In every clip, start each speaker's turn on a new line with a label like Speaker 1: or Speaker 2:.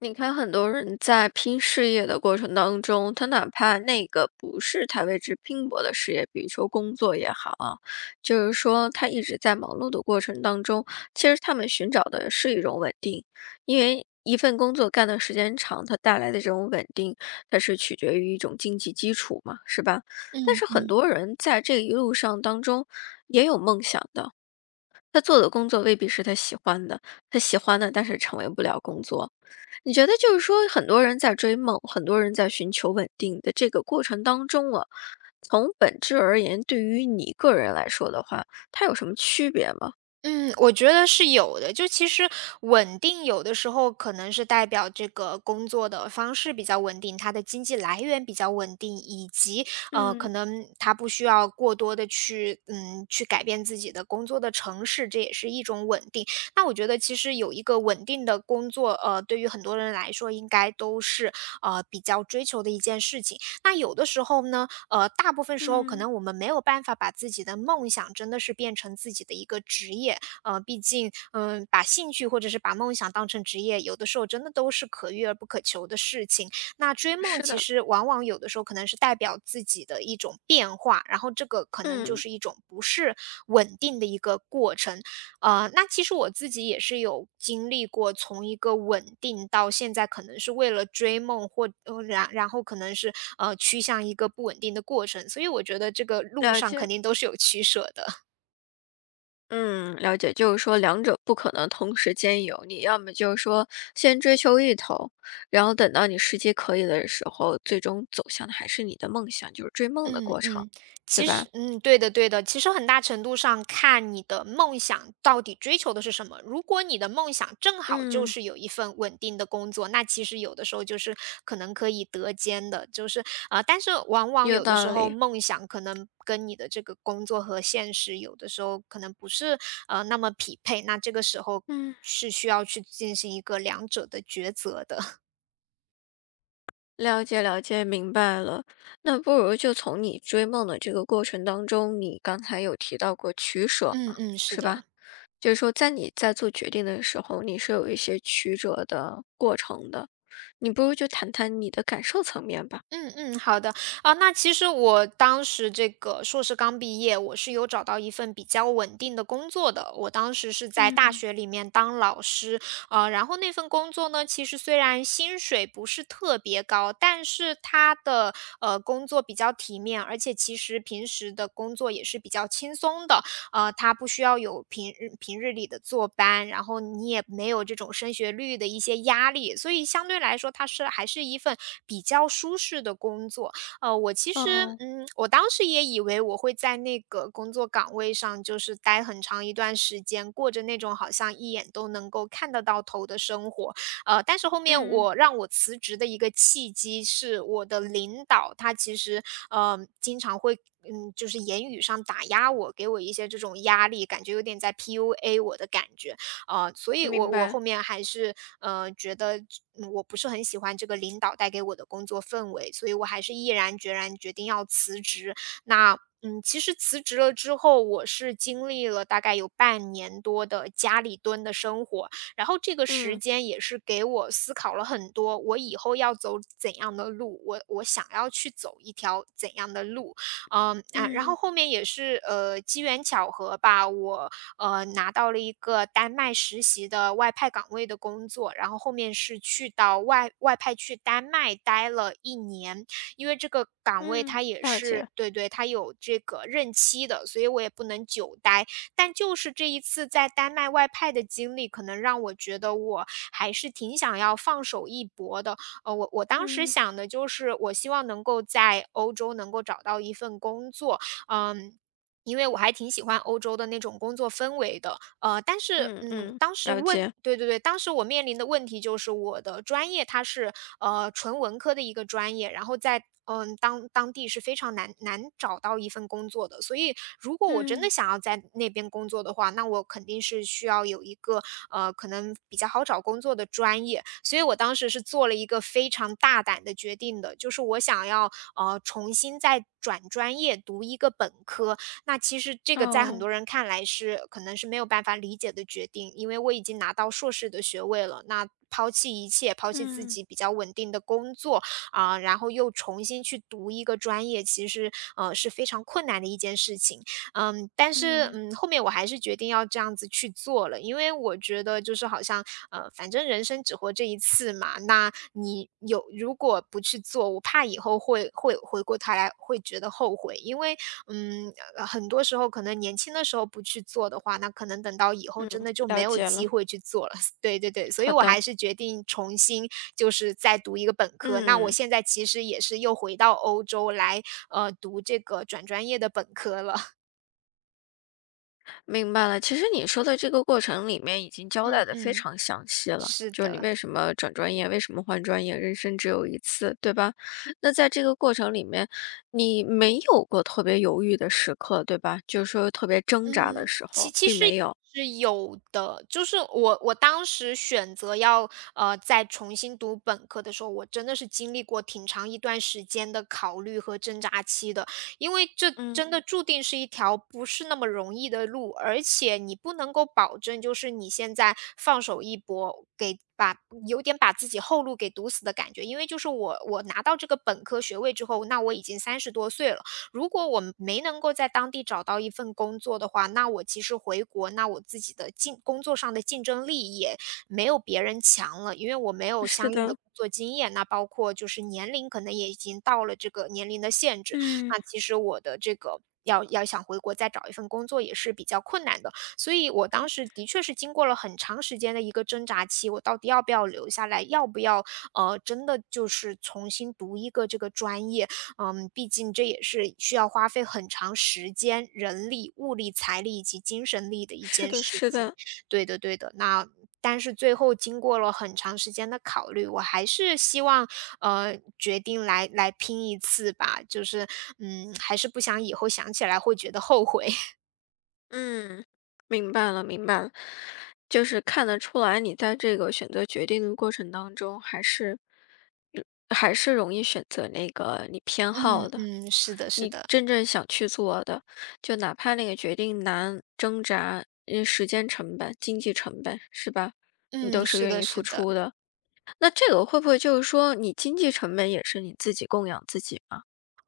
Speaker 1: 你看，很多人在拼事业的过程当中，他哪怕那个不是他为之拼搏的事业，比如说工作也好啊，就是说他一直在忙碌的过程当中，其实他们寻找的是一种稳定，因为一份工作干的时间长，它带来的这种稳定，它是取决于一种经济基础嘛，是吧？但
Speaker 2: 嗯
Speaker 1: 是很
Speaker 2: 嗯
Speaker 1: 多人在这一路上当中也有梦想的，他做的工作未必是他喜欢的，他喜欢的，但是成为不了工作。你觉得就是说，很多人在追梦，很多人在寻求稳定的这个过程当中啊，从本质而言，对于你个人来说的话，它有什么区别吗？
Speaker 2: 嗯，我觉得是有的。就其实稳定有的时候可能是代表这个工作的方式比较稳定，它的经济来源比较稳定，以及可
Speaker 1: 嗯
Speaker 2: 能他不需要过多的去去改变自己的工作的城市，这也是一种稳定。那我觉得其实有一个稳定的工作，对于很多人来说应该都是比较追求的一件事情。那有的时候呢，大部分时候可
Speaker 1: 嗯，
Speaker 2: 能我们没有办法把自己的梦想真的是变成自己的一个职业，毕竟，把兴趣或者是把梦想当成职业，有的时候真的都是可遇而不可求的事情。那追梦
Speaker 1: 是
Speaker 2: 其
Speaker 1: 的，
Speaker 2: 实往往有的时候可能是代表自己的一种变化，然后这个可能就
Speaker 1: 嗯，
Speaker 2: 是一种不是稳定的一个过程。那其实我自己也是有经历过，从一个稳定到现在可能是为了追梦或然后可能是，趋向一个不稳定的过程，所以我觉得这个路
Speaker 1: 了
Speaker 2: 上
Speaker 1: 解。
Speaker 2: 肯定都是有取舍的。
Speaker 1: 嗯，了解，就是说两者不可能同时兼有，你要么就是说先追求一头，然后等到你时机可以的时候，最终走向的还是你的梦想，就是追梦的
Speaker 2: 嗯
Speaker 1: 过程，
Speaker 2: 嗯，
Speaker 1: 对
Speaker 2: 其
Speaker 1: 吧？
Speaker 2: 实对的对的，其实很大程度上看你的梦想到底追求的是什么。如果你的梦想正好就
Speaker 1: 嗯，
Speaker 2: 是有一份稳定的工作，那其实有的时候就是可能可以得兼的，就是但是往往
Speaker 1: 有
Speaker 2: 有的时
Speaker 1: 道
Speaker 2: 候
Speaker 1: 理，
Speaker 2: 梦想可能跟你的这个工作和现实有的时候可能不是那么匹配，那这个时候
Speaker 1: 嗯。
Speaker 2: 是需要去进行一个两者的抉择的。
Speaker 1: 了解了解，明白了。那不如就从你追梦的这个过程当中，你刚才有提到过取舍
Speaker 2: 嗯
Speaker 1: 嘛，
Speaker 2: 嗯，是
Speaker 1: 是吧？
Speaker 2: 的。
Speaker 1: 就是说，在你在做决定的时候，你是有一些曲折的过程的。你不如就谈谈你的感受层面吧。
Speaker 2: 嗯嗯，好的。啊，那其实我当时这个硕士刚毕业，我是有找到一份比较稳定的工作的。我当时是在大
Speaker 1: 嗯，
Speaker 2: 学里面当老师，然后那份工作呢，其实虽然薪水不是特别高，但是它的工作比较体面，而且其实平时的工作也是比较轻松的。它不需要有平日里的坐班，然后你也没有这种升学率的一些压力，所以相对来说它是还是一份比较舒适的工作。我其实，
Speaker 1: 哦，
Speaker 2: 我当时也以为我会在那个工作岗位上就是待很长一段时间，过着那种好像一眼都能够看得到头的生活。但是后面
Speaker 1: 嗯，
Speaker 2: 我让我辞职的一个契机是我的领导，他其实，经常会就是言语上打压我，给我一些这种压力，感觉有点在 PUA 我的感觉。所以
Speaker 1: 明
Speaker 2: 我
Speaker 1: 白。
Speaker 2: 后面还是，觉得我不是很喜欢这个领导带给我的工作氛围，所以我还是毅然决然决定要辞职。那其实辞职了之后，我是经历了大概有半年多的家里蹲的生活，然后这个时
Speaker 1: 嗯
Speaker 2: 间也是给我思考了很多，我以后要走怎样的路，我想要去走一条怎样的路，然后
Speaker 1: 嗯
Speaker 2: 后面也是机缘巧合吧，我拿到了一个丹麦实习的外派岗位的工作，然后后面是去到外派去丹麦待了一年，因为这个岗位
Speaker 1: 嗯，
Speaker 2: 它也
Speaker 1: 了
Speaker 2: 是
Speaker 1: 解。
Speaker 2: 对对，它有这个任期的，所以我也不能久待。但就是这一次在丹麦外派的经历，可能让我觉得我还是挺想要放手一搏的。我当时
Speaker 1: 嗯
Speaker 2: 想的就是，我希望能够在欧洲能够找到一份工作，嗯。因为我还挺喜欢欧洲的那种工作氛围的，但是，
Speaker 1: 嗯嗯，
Speaker 2: 当时
Speaker 1: 了
Speaker 2: 问
Speaker 1: 解。
Speaker 2: 对对对，当时我面临的问题就是我的专业它是，纯文科的一个专业，然后在，当地是非常难找到一份工作的。所以如果我真的
Speaker 1: 嗯，
Speaker 2: 想要在那边工作的话，那我肯定是需要有一个，可能比较好找工作的专业。所以我当时是做了一个非常大胆的决定的，就是我想要，重新再转专业读一个本科，那其实这个在很
Speaker 1: 哦，
Speaker 2: 多人看来是可能是没有办法理解的决定，因为我已经拿到硕士的学位了，那抛弃一切，抛弃自
Speaker 1: 嗯
Speaker 2: 己比较稳定的工作啊、然后又重新去读一个专业，其实是非常困难的一件事情。但是，
Speaker 1: 嗯
Speaker 2: 后面我还是决定要这样子去做了，因为我觉得就是好像，反正人生只活这一次嘛，那你如果不去做，我怕以后会回过头来会觉得后悔，因为，很多时候可能年轻的时候不去做的话，那可能等到以后
Speaker 1: 嗯，
Speaker 2: 真的就
Speaker 1: 了
Speaker 2: 没有
Speaker 1: 解
Speaker 2: 机
Speaker 1: 了。
Speaker 2: 会去做了。对对对，所以
Speaker 1: 好
Speaker 2: 我
Speaker 1: 的。
Speaker 2: 还是决定重新就是再读一个本科。那我
Speaker 1: 嗯。
Speaker 2: 现在其实也是又回到欧洲来，读这个转专业的本科了。
Speaker 1: 明白了，其实你说的这个过程里面已经交代
Speaker 2: 嗯
Speaker 1: 的非
Speaker 2: 嗯。
Speaker 1: 常详细了，
Speaker 2: 是
Speaker 1: 就是你
Speaker 2: 的。
Speaker 1: 为什么转专业，为什么换专业，人生只有一次，对吧？那在这个过程里面，你没有过特别犹豫的时刻，对吧？就是说特别挣扎的
Speaker 2: 嗯，
Speaker 1: 时
Speaker 2: 其
Speaker 1: 候，
Speaker 2: 其
Speaker 1: 并
Speaker 2: 实
Speaker 1: 没有。
Speaker 2: 是有的，就是我当时选择要，再重新读本科的时候，我真的是经历过挺长一段时间的考虑和挣扎期的。因为这
Speaker 1: 嗯，
Speaker 2: 真的注定是一条不是那么容易的路，而且你不能够保证就是你现在放手一搏，有点把自己后路给堵死的感觉。因为就是我拿到这个本科学位之后，那我已经三十多岁了。如果我没能够在当地找到一份工作的话，那我其实回国，那我自己的工作上的竞争力也没有别人强了，因为我没有
Speaker 1: 是
Speaker 2: 相应的
Speaker 1: 的，
Speaker 2: 工作经验，那包括就是年龄可能也已经到了这个年龄的限制，
Speaker 1: 嗯，
Speaker 2: 那其实我的这个要想回国再找一份工作也是比较困难的。所以我当时的确是经过了很长时间的一个挣扎期，我到底要不要留下来，要不要真的就是重新读一个这个专业？毕竟这也是需要花费很长时间、人力、物力、财力以及精神力的一
Speaker 1: 是
Speaker 2: 件
Speaker 1: 的，
Speaker 2: 事
Speaker 1: 是
Speaker 2: 情。
Speaker 1: 的，
Speaker 2: 对的对的，那但是最后经过了很长时间的考虑，我还是希望，决定来拼一次吧，就是，还是不想以后想起来会觉得后悔。
Speaker 1: 嗯，明白了，明白了，就是看得出来，你在这个选择决定的过程当中，还是还是容易选择那个你偏
Speaker 2: 嗯
Speaker 1: 好的。
Speaker 2: 嗯，是的是
Speaker 1: 你
Speaker 2: 的，
Speaker 1: 真正想去做的，就哪怕那个决定难、挣扎、嗯，时间成本、经济成本，是吧？你都
Speaker 2: 嗯，
Speaker 1: 是
Speaker 2: 是
Speaker 1: 愿
Speaker 2: 的
Speaker 1: 意付
Speaker 2: 是的。
Speaker 1: 出的。那这个会不会就是说，你经济成本也是你自己供养自己吗？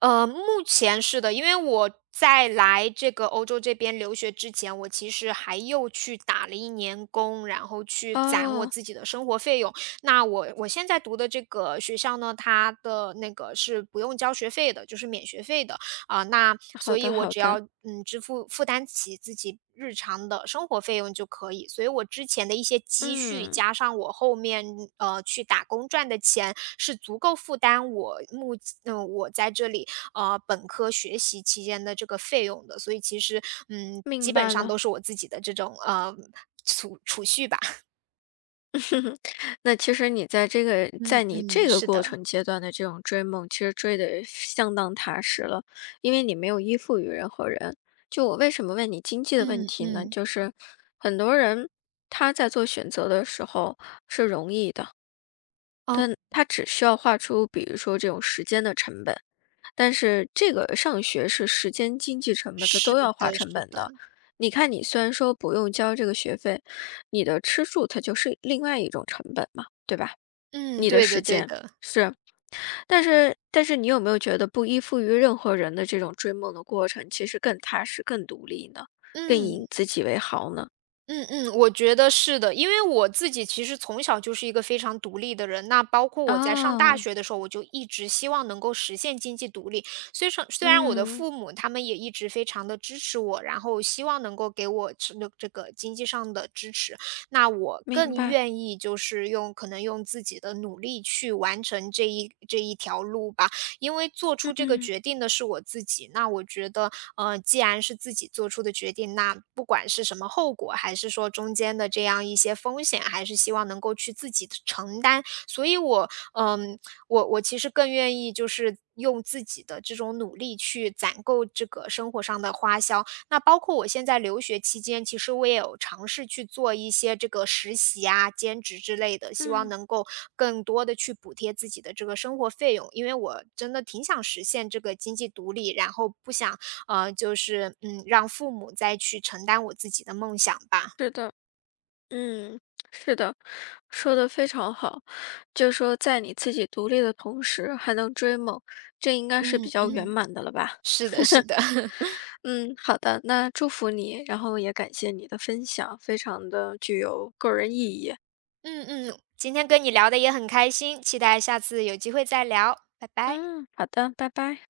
Speaker 2: 目前是的，因为我在来这个欧洲这边留学之前，我其实还又去打了一年工，然后去攒我
Speaker 1: 哦，
Speaker 2: 自己的生活费用。那我现在读的这个学校呢，它的那个是不用交学费的，就是免学费的。啊、那
Speaker 1: 好
Speaker 2: 所以
Speaker 1: 的
Speaker 2: 我
Speaker 1: 好
Speaker 2: 只要
Speaker 1: 的，
Speaker 2: 支付负担起自己日常的生活费用就可以。所以我之前的一些积蓄，
Speaker 1: 嗯，
Speaker 2: 加上我后面去打工赚的钱，是足够负担我目嗯、呃我在这里本科学习期间的这个费用的。所以其实
Speaker 1: 明
Speaker 2: 基本
Speaker 1: 白
Speaker 2: 上
Speaker 1: 了。
Speaker 2: 都是我自己的这种储蓄吧。
Speaker 1: 那其实你在这个在
Speaker 2: 嗯
Speaker 1: 你
Speaker 2: 嗯，
Speaker 1: 这个
Speaker 2: 是
Speaker 1: 过
Speaker 2: 的，
Speaker 1: 程阶段的这种追梦，其实追的相当踏实了，因为你没有依附于任何人。就我为什么问你经济的问
Speaker 2: 嗯
Speaker 1: 题呢？
Speaker 2: 嗯，
Speaker 1: 就是很多人他在做选择的时候是容易的，
Speaker 2: 哦，
Speaker 1: 但他只需要画出比如说这种时间的成本，但是这个上学是时间、经济成本，它
Speaker 2: 是
Speaker 1: 都要
Speaker 2: 的，
Speaker 1: 花成
Speaker 2: 是
Speaker 1: 本的。
Speaker 2: 的，
Speaker 1: 你看，你虽然说不用交这个学费，你的吃住它就是另外一种成本嘛，对吧？
Speaker 2: 嗯，
Speaker 1: 你的
Speaker 2: 对
Speaker 1: 时
Speaker 2: 的，对
Speaker 1: 间，
Speaker 2: 的，
Speaker 1: 是。但是你有没有觉得不依附于任何人的这种追梦的过程，其实更踏实、更独立呢？更
Speaker 2: 嗯。
Speaker 1: 引自己为豪呢？
Speaker 2: 嗯嗯，我觉得是的，因为我自己其实从小就是一个非常独立的人，那包括我在上大
Speaker 1: 哦，
Speaker 2: 学的时候，我就一直希望能够实现经济独立。虽然我的
Speaker 1: 嗯，
Speaker 2: 父母他们也一直非常的支持我，然后希望能够给我这个经济上的支持，那我
Speaker 1: 明
Speaker 2: 更
Speaker 1: 白，
Speaker 2: 愿意就是用可能用自己的努力去完成这一条路吧。因为做出这个
Speaker 1: 嗯
Speaker 2: 决定的是我自己，那我觉得，既然是自己做出的决定，那不管是什么后果，还是说中间的这样一些风险，还是希望能够去自己承担。所以我，我其实更愿意就是用自己的这种努力去攒够这个生活上的花销，那包括我现在留学期间，其实我也有尝试去做一些这个实习啊、兼职之类的，希望
Speaker 1: 嗯，
Speaker 2: 能够更多的去补贴自己的这个生活费用。因为我真的挺想实现这个经济独立，然后不想让父母再去承担我自己的梦想吧。
Speaker 1: 是的，嗯，是的，说的非常好。就说在你自己独立的同时，还能追梦，这应该是比
Speaker 2: 嗯
Speaker 1: 较圆
Speaker 2: 嗯，
Speaker 1: 满的了吧？
Speaker 2: 是的，是的，
Speaker 1: 嗯，好的，那祝福你，然后也感谢你的分享，非常的具有个人意义。
Speaker 2: 嗯嗯，今天跟你聊的也很开心，期待下次有机会再聊，拜拜。
Speaker 1: 嗯，好的，拜拜。